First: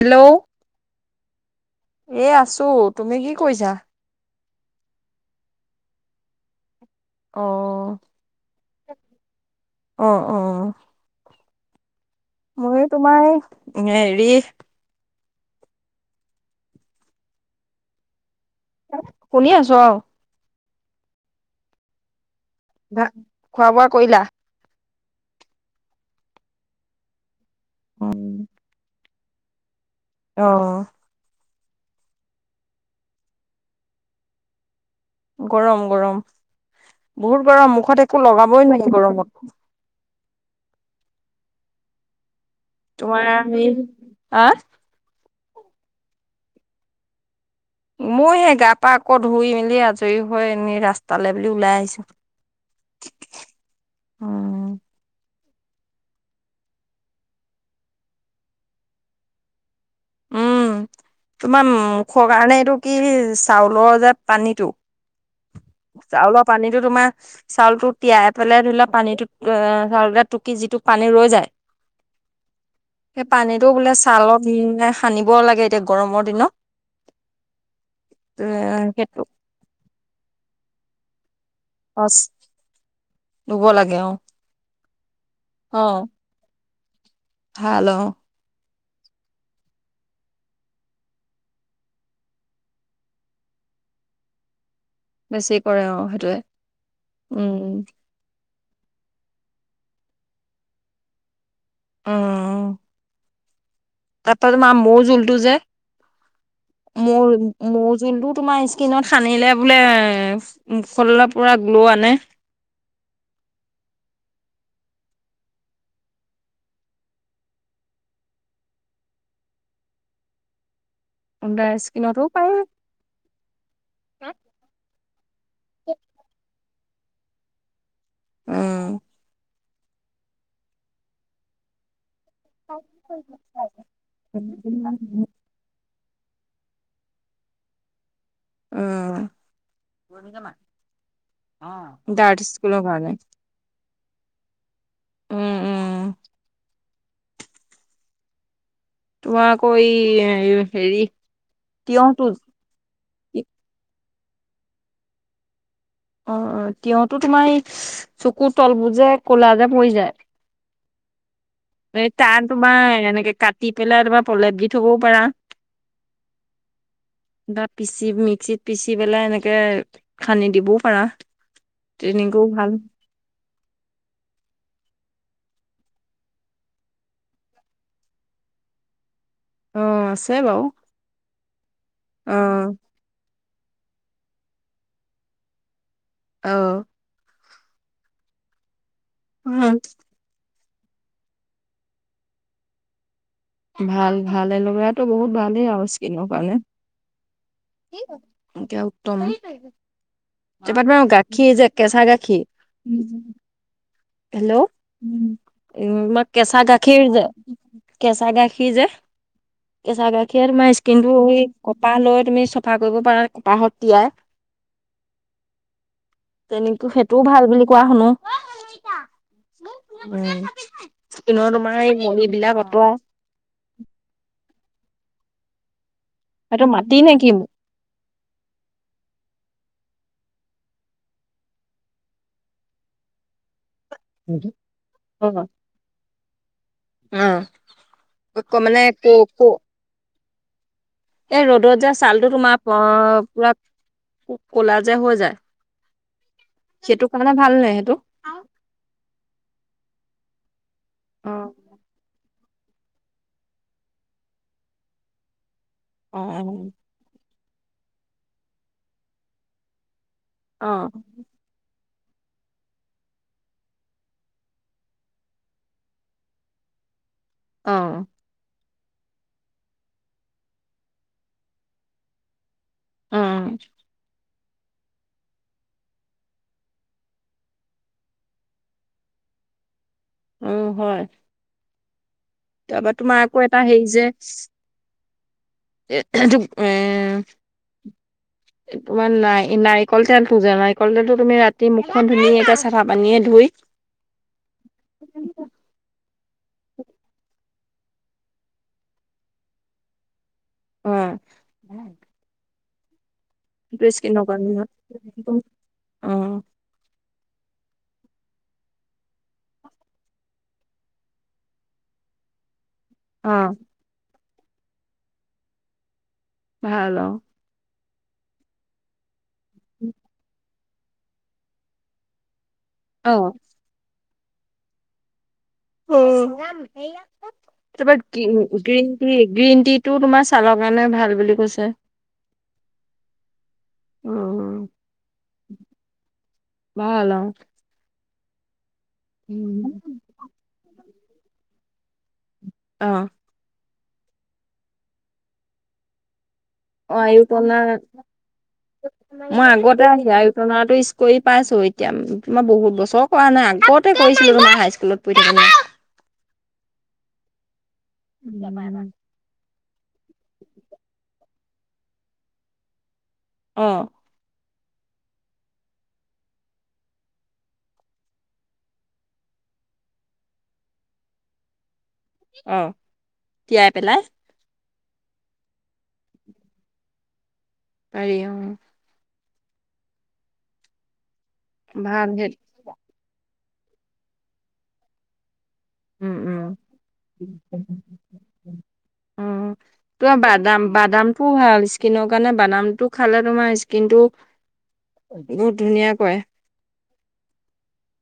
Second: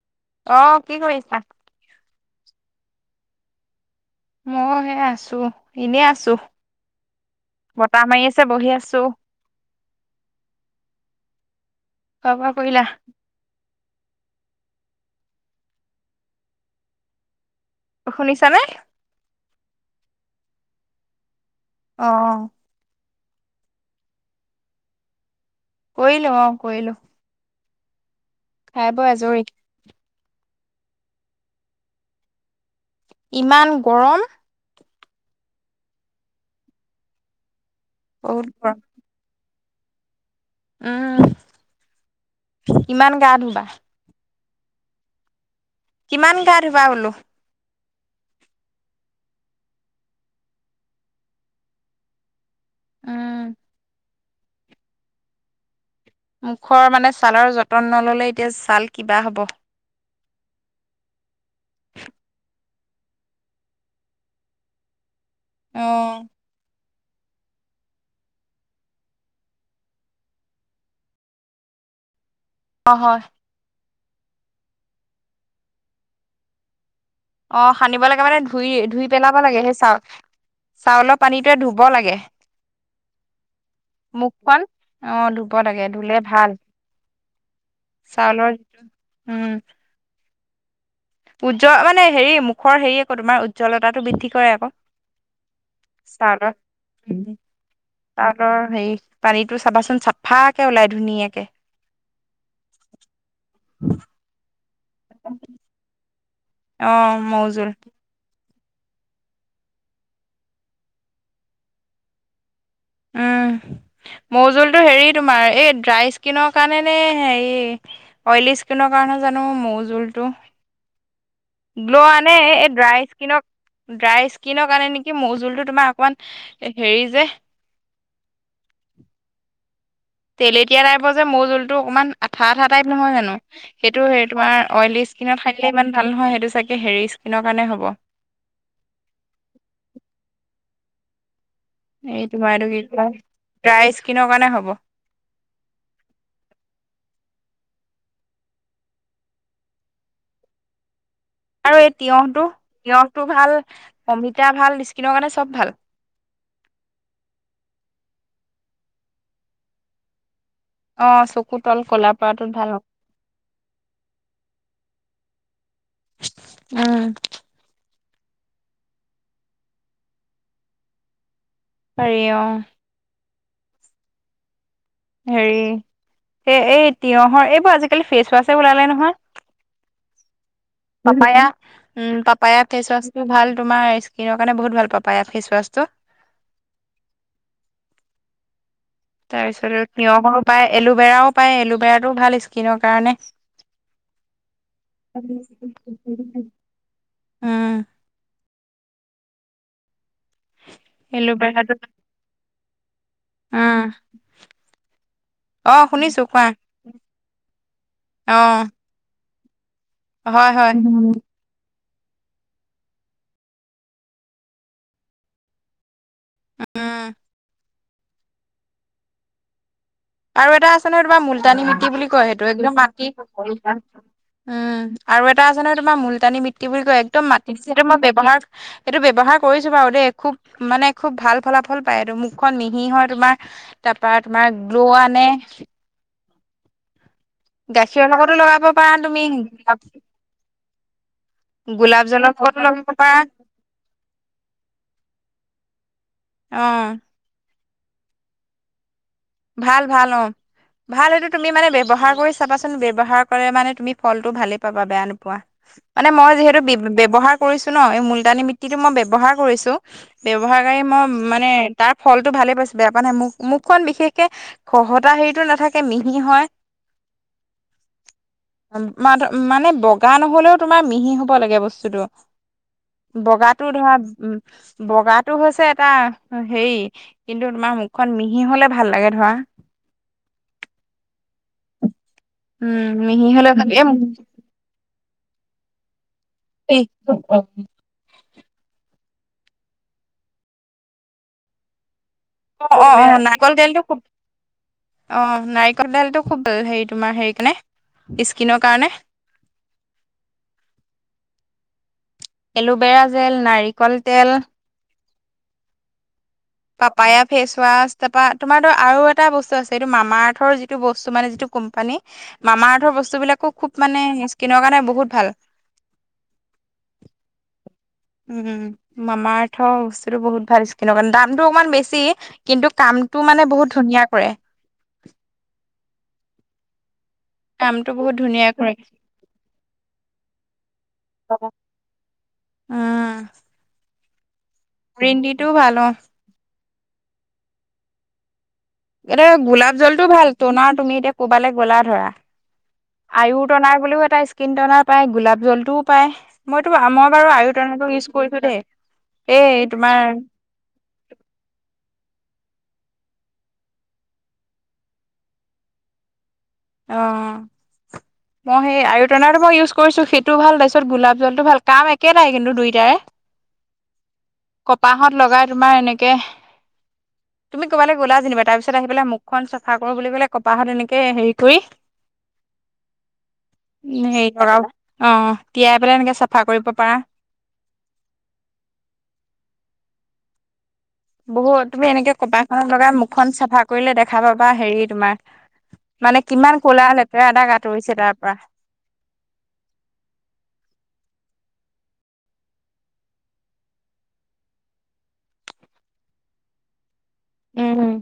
Hello অ কি কৰিছা? এ আছো তুমি কি কৰিছা? মই সে আছো এনে আছো অ বতাহ মাৰি আছে বহি আছো। অ অ। খোৱা বোৱা কৰিলা। নেৰি। শুনিছানে। শুনি আছো অ। অ অ। ভা খোৱা বোৱা কৰিলা। কয়িলো অ কয়িলো। অ [unintelligible] খাই বই আজৰী। অ ইমান গৰম। গৰম গৰম বহুত গৰম মুখত একো বহুত লগাবই নোৱাৰি গৰমত। উমহ! তোমাৰে আমি হাহ। কিমান গা ধোবা বোলো। মই সেই গা পা আকৌ ধুই মেলি আজৰি হৈ এনেই ৰাস্তালৈ বুলি ওলাই আহিছো। উম! উম! মুখৰ মানে ছালৰ যতন নললে এতিয়া ছাল কিবা হ'ব। উম তোমাৰ মুখৰ কাৰণে এইটো কি চাউলৰ যে পানীটো? অ চাউল পানীটো তোমা। চাউলটো তিয়াই পেলাই ধুলে পানীটোত এ এ চাউলকেটা টুকি যিটো পানী ৰৈ যায়! [inaudible] হয় সে পানীটো বোলে ছালত ওম এ সানিব লাগে এতিয়া গৰমৰ দিনত। অ সানিব লাগে মানে এ ধুই ধুই সেইটো পেলাব লাগে সেই চাউ চাউল পানীত। তে ধুব লাগে, খচ ধুব লাগে অ মুখখন। অ ধুব লাগে, অ ধুলে ভাল। ভাল অ চালত উম! উজ্জ্ব মানে হেৰি মুখৰ হেৰি আকৌ তোমাৰ উজ্জ্বলতাটো বৃদ্ধি কৰে আক। বেছি কৰে অ সেইটোৱে উম! অ হেৰি, পানীটো চাবাচোন চাফাকে ওলাই ধুনীয়াকে। উমম! তাপা তোমা মৌ জোলটো যে, অ মৌ মৌজোল মৌ জোলটো। তোমা স্কিনত সানিলে বোলে ফললে পুৰা গ্ল' আনে! উম! মৌ জোলতটো হেৰি তোমাৰ এই ড্ৰাই স্কিনৰ কাৰণে নে, হেৰি অইলী স্কিনৰ কাৰণে? নাজানো মৌ জোলটো। গ্ল' স্কিনতো আনে পাৰি এই ড্ৰাই স্কিনক ড্ৰাই স্কিন আনে নেকি মৌ জোলটো। জোলটো তোমা অকমান হেৰি যে! উম! তেলেতিয়া টাইপ যে মৌ জোলটো অকমান! আঠা আঠা টাইপ নহয় জানো, সেইটো হেৰি তোমাৰ অইলী স্কিনত সানিলে ইমান ভাল নহয় সেইটো চাগে হেৰি স্কিনৰ কাৰণে হ'ব। উম। এই তোমাৰ এইটো কি কয়, ড্ৰাই স্কিনৰ কাৰণে হ'ব। উম, উম। তোমাৰ আকৌ এই হেৰি আৰু এই তিয়হটো তিঁয়হটো, তিঁয়হটো ভাল, অমিতা ভাল স্কিনৰ কাৰণে চব ভাল। অ অ তেওঁতো তোমাৰ এই চকুৰ তলবোৰ যে কলা যে পৰি যায়। অ চকু- তল এ কলা তান পৰাটোত ভাল তোমাৰ এনেকে কাটি পেলাই তোমাৰ পলেপ দি থবও পাৰা। উম বা পিছ- পি মিক্সিত পিচি পেলাই এনেকে খানি দিবও পাৰা পাৰি অ ট্ৰেইনিংও ভাল- হেৰি এই এই তিঁয়হৰ এইবোৰ আজিকালি ফেচ ৱাশছেে ওলালে নহয় অ আছে বাৰু পাপায়া উম অ পাপায়া ফেচ ৱাচ টো ভাল। তোমাৰ স্কিনৰ কাৰণে বহুত ভাল পাপায়া ফেছৱাছটো অ তাৰপিছত তিঁয়হৰো পায় এলোভেৰাও পায় এলোভেৰাটোও ভাল স্কিনৰ কাৰণে। ভাল ভাল এলভেৰাতটো বহুত ভালেই আৰু স্কিনৰ কাৰণে। উম এতিয়া উত্তম তপাত ম গাখীৰ যে, এল'ভেৰাটো কেঁচা গাখীৰ উম হেল্ল', উ অ ম শুনিছো কোৱা কেচা গাখিৰ যে অ কেঁচা গাখীৰ যে কেচা গাখিৰে হয় হয় তোমাৰ স্কিনটো ই কপাহ লৈ তুমি চফা কৰিব পাৰা, কপাহত তিয়াই। তেনেক উম সেইটোও ভাল বুলি কোৱা শুনো। আৰু এটা আছে নহয় তমা স্কিনৰ মুলতানী তোমাৰ মিতি এই বুলি মলি কয় সেইটো বিলাক একদম আঁতৰা মাটি উম- আৰু এটা আছে নহয় তোমাৰ মূল টানী মিটি সেইটো বুলি মাটি কয় নে একদম কি? মাটি সেইটো মই ব্যৱহাৰ সেইটো ব্যয়ৱহাৰ কৰিছো বাৰু- দ খুব মানে খুব ভাল ফলাফল পায় এই মুখখন মিহি হয় তোমাৰ তাৰ পৰাা তোমাৰ- পোৱা অ নে- অ গাখীৰৰ লগতো লগাব মানে পাৰা ক তুমি ক এই ৰ'দত যে গোলাপ জলৰ ছালটো তোমাৰ লগতো প লগাব পাৰা পুৰা কলা যে হৈ যায়। অ সেইটো কাৰণে ভাল নাই সেইটো ভাল ভাল অ ভাল সেইটো অ তুমি মানে ব্যৱহাৰ কৰিছা চাবাচোন ব ব্যৱহাৰ কৰে মানে তুমি ফলতটো ভালে পাবা বেয়া নোপোৱা, মানে অ মই যিহেতু ব ব্যয়ৱহাৰ কৰিছোঁ ন এই মূুলতানী মিট্টিটো মই ব্যৱহাৰ কৰিছোঁ ব্যৱহাৰ অ কৰি মই মানে তাৰ ফলটো ভালে পাইছো বেয়া পোৱা নাই মোক মুখখন বিশেষ। খহতা হেৰিতো নাথাকে মিহি হয়। অ ম মানে বগা নহলেও তোমাৰ মিহি হ'ব লাগে বস্তুটো। বগাটো ধৰা উ বগাটো হৈছে এটা হেৰি কিন্তু তোমাৰ মুখখন মিহি হলে ভাল লাগে। ধৰা অ হয় উম তাৰপৰা তোমাৰ মিহি আকৌ হলে এটা ভালে হেৰি যে এইটো অ এ অ তোমাৰ নাৰি নাৰিকল তেলটো যে নাৰিকল তেলটোো তুমি ৰাতি মুখ অ অ অ নাৰিকল, তেলটো খুব অ নাৰিকল তেলটো খুব ভাল হেৰি তোমাৰ হেৰি কাৰণে স্কিনৰ কাৰণে অ এল'ভেৰা, জেল সেইটো নাৰিকল, স্কিনৰ তেল কাৰণে অ পাপায়য়া ফেচৱাছ তাৰাপা তোমাৰ আৰু এটা বস্তু আছে এইটো মামা আৰ্থৰ যিটো বস্তু মানে যিটো কোম্পানী মামা ধৰৰ বস্তু অ বিলাকু খুব মানে স্কিনৰ কাৰণে বহুত ভাল ভাল অ উম মামাৰ আৰ্থৰ বস্তুতটো বহুত ভাল স্কিনৰৰ কাৰণে দামতটো অকণমান বেছি। কিন্তু অ কামটো মানে বহুত ধুনীয়া কৰে। অ কামটো তাৰপৰা বহুত ধুনীয়া কৰে গ্ৰীণ টি গ্ৰীণ টি টো তোমাৰ ছালৰ কাৰণে ভাল বুলি কৈছে। আহ উ গ্ৰীণ তিটো ভাল অহ। ভাল অহ। এ গোলাপ জলটো ভাল তনা তুমি এতিয়া ক'বালৈ গ'লা ধৰা অ অ আয়ু টনাৰ বুলিও এটা স্কিন টনাৰ পায়, গোলাপ জলটোও পায়। মইতো মই বাৰু আয়ুপনা আয়ুতন ইউজ কৰিছো দেই। মই এই আগতে তোমাৰ আয়ুটনাটো উছ কৰি পাইছো এতিয়া। তোমাৰ বহুত বছৰ কৰা নাই আগতে কৰিছিলো মানে হাই স্কুলত পঢ়ি থাকোঁতে। অ মই সেই আয়ুটনা মই ইউজ কৰিছো সেইটো ভাল, তাৰপিছত গোলাপ জল টো ভাল কাম একেটাই কিন্তু দুইটাৰে। অ কপাহত লগাই তোমাৰ এনেকে তুমি ক'ৰবালৈ গ'লা যেনিবা তাৰ পিছত আহি পেলাই মুখখন চাফা কৰো বুলি কলে কপাহত এনেকে হেৰি কৰি অহ তিয়াই পেলাই হেৰি লগাও অ তিয়াই পেলাই এনেকে চাফা কৰিব পাৰা। পাৰি অহ বহুত তুমি ভাল এনেকে সেই কপালখনত লগা মুখখন চাফা কৰিলে দেখা পাবা হেৰি তোমাৰ উম মানে উম কিমান ক'লা লেতেৰা দাগ আঁতৰিছে তাৰ পৰা। তো বাদাম বাদাম ভাল স্কিনৰ কাৰণে বাদামটো খালে তোমাৰ স্কিন টো বহুত ধুনীয়া কয়ে। উহুম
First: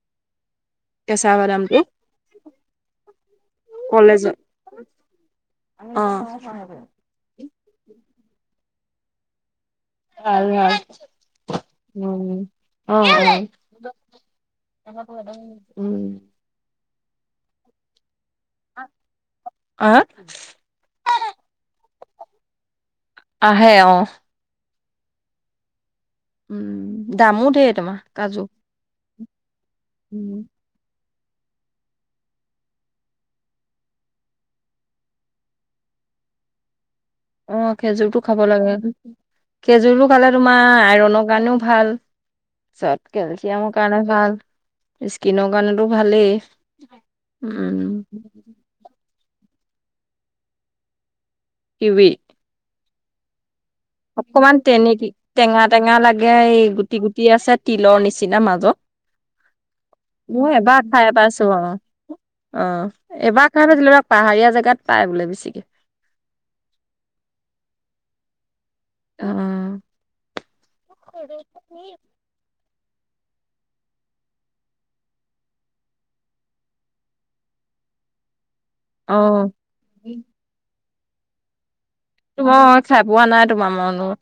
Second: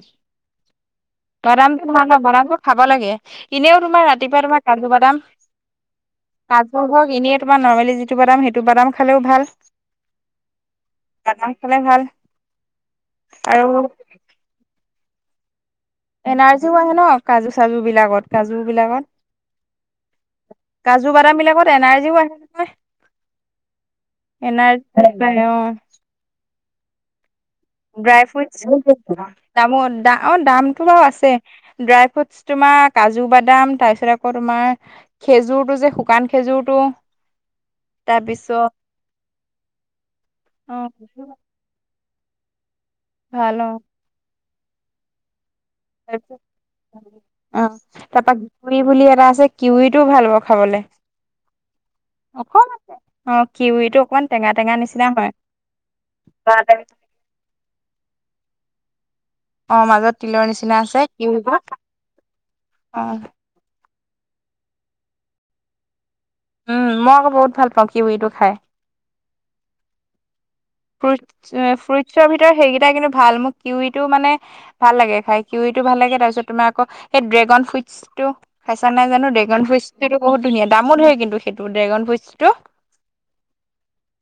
তেছ বাদামটো ভাল অ বাদামটো খাব লাগে, এনেও তোমাৰ কলেজত ৰাতিপুৱা তোমাৰ কাজু বাদাম অ কাজু সক এনেয় তোমাৰ নৰ্মেলি যিটো বাদাম সেইটো বাদাম খালেও ভাল। আৰু বাদাম খালে ভাল উম অ আৰু অ [inaudible] এনাৰ্জি আহে ন কাজু চাজু বিলাকত। কাজু অ বিলাকত কাজু বাদাম বিলাকত এনাৰ্জিও আহে নহয়। আহে অ তাকে অহ উম দামো ধেৰ তোমাৰ ড্ৰাই কাজু ফুড দামো আদা উম দামটো বাৰু আছে। ড্ৰাই ফুড তোমাৰ কাজু বাদাম তাৰপিছত আকৌ তোমাৰ খেজুৰতটো যে শুকান খেজুৰতো অ খেজুৰটো খাব লাগে, খেজুৰটো খালে তোমাৰ অ' আইৰনৰ কাৰণেও ভাল। চা ভাল কেলচিয়াম অ কাৰনেও ভাল স্ক্ৰীনৰ ফেচবুক অহ উম তাপা ঘী বুলি এটা কিউৰীটো ভাল হ'ব খাবলে, কিৱি অসম অ কিউৰিটো টেঙা অকমান টেঙা নিচিনা তেনেকি হয় টেঙা টেঙা লাগে এই গুটি গুটি আছে তিলৰ নিচিনা মাজঅ অ মাজত তিলৰ মই নিচিনা এবাৰ আছে খাই পাইছো কিউৰিটো অ অ অ এবাৰ খাই পাইছিলোঁ, পাহাৰীয়া জেগাত পাই বোলে বেছিকে। উম মই আকৌ বহুত ভাল পাওঁ কিউৰিটো খাই। উ উম ফ্ৰুট ফ্ৰুটছৰ ভিতৰত সেইকেই কিন্তু ভাল, মোক কিউৰিটো মানে ভাল লাগে খাই, কিউৰিত ভাল লাগে তাৰ পিছত তোমাৰ আকৌ ড্ৰেগন ফ্ৰুট ফুইটো, খাইচা নাই অ জানো ড্ৰেগন ফ্ৰুটটো বহুত ধুনীয়া, দামো ধেই হয় কিন্তু সেইটো ড্ৰেগন ফ্ৰুইটছটো তোমাৰ খাই পোৱা নাই তোমাৰ,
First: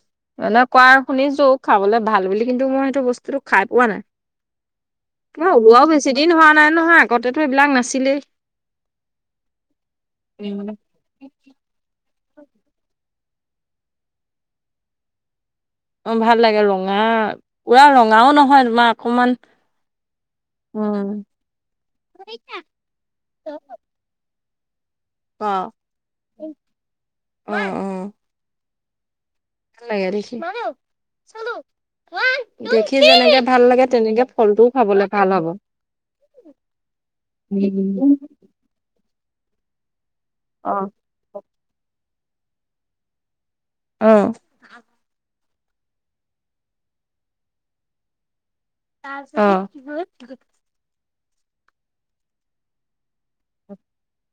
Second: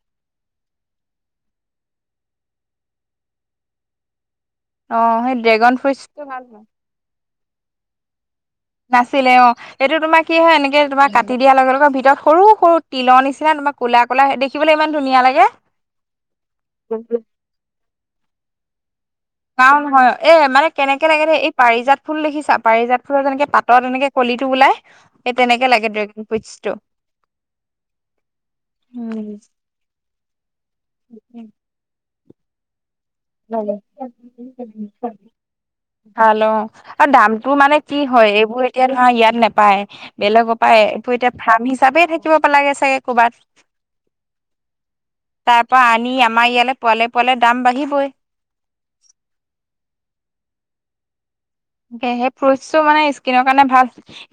এনে কোৱা শুনিছো খাবলৈ ভাল বুলি, কিন্তু মই সেইটো বস্তুটো খাই পোৱা অ সেই নাই। ড্ৰেগন ওলোৱাও বেছি ফ্ৰুইটছটো দিন ভাল হোৱা হয় নাই নহয় আগতেতো এইবিলাক নাছিলেই। নাছিলে অ' এইটো তোমাৰ কি হয় এনেকে তোমাৰ কাটি দিয়াৰ লগে লগে ভিতৰত সৰু-সৰু তিলৰ নিচিনা তোমাৰ ক'লা-ক'লা দেখিবলৈ ইমান ধুনীয়া লাগে। অ' ভাল লাগে ৰঙা পুৰা ৰঙাও নহয় তোমাৰ অকমান নাও নহয় এ মানে কেনেকে উম লাগে দে, এই পাৰিজাত ফুল দেখিছা পাৰিজাত ফুলৰ যেনেকে পাতত এনেকে কলি এই অ তেনেকে লাগে ড্ৰেগন ফ্ৰুটচ টো লিখি, চালোঁ ঊৱান, টু সি, যেনেকে ভাল লাগে তেনেকে ফলটোও খাবলে ভাল হ'ব। ভাল অ, আৰু দামতটো মানে কি হয় এইবোৰ এতিয়া ধৰা ইয়াত নাপায় বেলেগৰ অ পৰায় এই বো এতিয়া ফাৰ্ম হিচাপে থাকিব পে লাগে চাগে ক'ৰবাত। উম' তাৰ পৰা আনি, আমাৰ ইয়ালৈ পোৱালে পোৱালে দাম বাঢ়িবই। অহ' ত সেই ফ্ৰুটটো মানে স্কিনৰ কাৰণে ভাল,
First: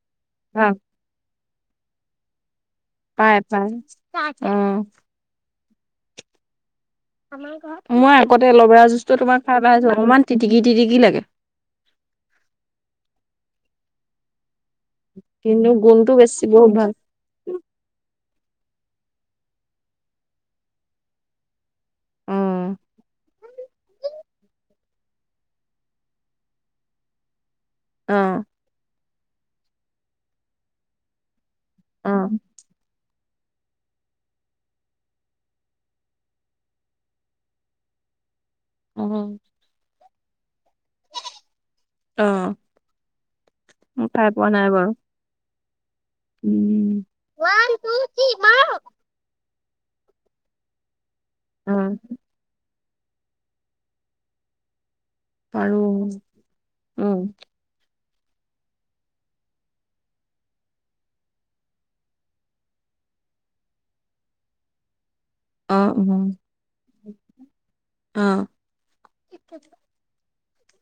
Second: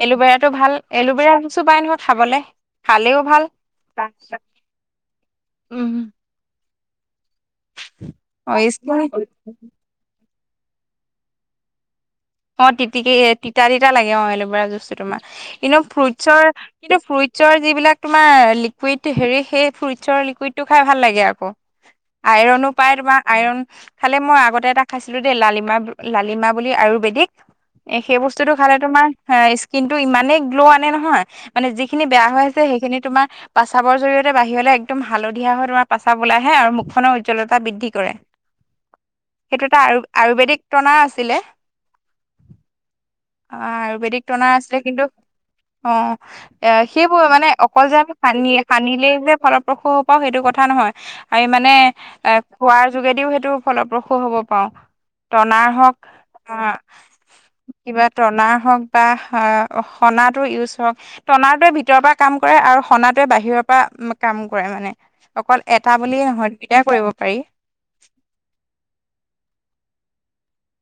এলোভেৰাতটো অ ভাল এলোভেৰা চো পাই নহয় খাবলৈ পায় পায় উম' উম' মই আগতে অ এলবেৰা যুজটো স্কিন তোমাক খাই পাইছো অলমান তিটিকি তিটিকি লাগে। অ তিটিকি এ তিতা তিতা লাগে অ এলবেৰা তোমাৰ কিন্তু গুণটো বেছি ফ্ৰুটৰ বহুত ভাল কিন্তু ফ্ৰুইটৰ যিবিলাক তোমাৰ লিকুইড হেৰি, সেই ফ্ৰুটছৰ লিকুইডটো খাই ভাল লাগে আকৌ। অ আইৰনো পাই তোমাৰ আইৰন, খালি মই আগতে এটা খাইছিলো দেই লালিমাহ, লালিমাহ বুলি আয়ুৰ বেদিক এ অ সেই বস্তুটো খালে তোমাৰ স্কিন টো ইমানেই গ্ল' আনে নহয়। মানে যিখিনি বেয়া হৈ আছে সেইখিনি তোমাৰ প্ৰস্ৰাৱৰ জৰিয়তে বাহিৰলৈ একদম হালধীয়া হৈ তোমাৰ প্ৰস্ৰাৱ ওলাই আহে, আৰু মুখনৰ উজ্জ্বলতা বৃদ্ধি কৰে। অ অ সেইটো এটা আয়ুৰ্বেদিক টনাৰ আছিলে। অহ' অ আয়ুৰ্বেদিক টনাৰ আছিলে কিন্তু অ এ উম সেইবোৰ মানে অকল যে আমি সানিয়ে সানিলেই যে ফলৰ স পাওঁ সেইটো কথা নহয় আমি অ মানে এ খোৱাৰ যোগেদিও সেইটো ফলপ্ৰসূ হ'ব পাৰো। টনাৰ পাৰো হওক আহ উম' কিবা টনাৰ হওক বা সনাটোৰ ইউজ হওক, টনাৰটোৱে ভিতৰৰ পৰা কাম কৰে আৰু সনাতোৱে বাহিৰৰ পৰা কাম কৰে মানে। অকল অ এটা অ বুলিয়ে নহয় দুয়োটাই কৰিব পাৰি। অ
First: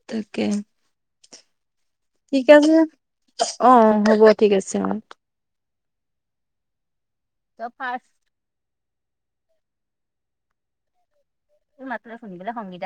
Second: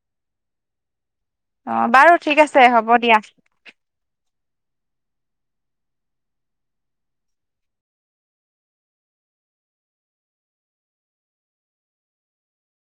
তাকে। অ', বাৰু ঠিক আছে, হ'ব দিয়া। অ হ'ব ঠিক আছে অ। ত ফাষ্ট। ই মাত টো যে শুনিবলে সংগীতা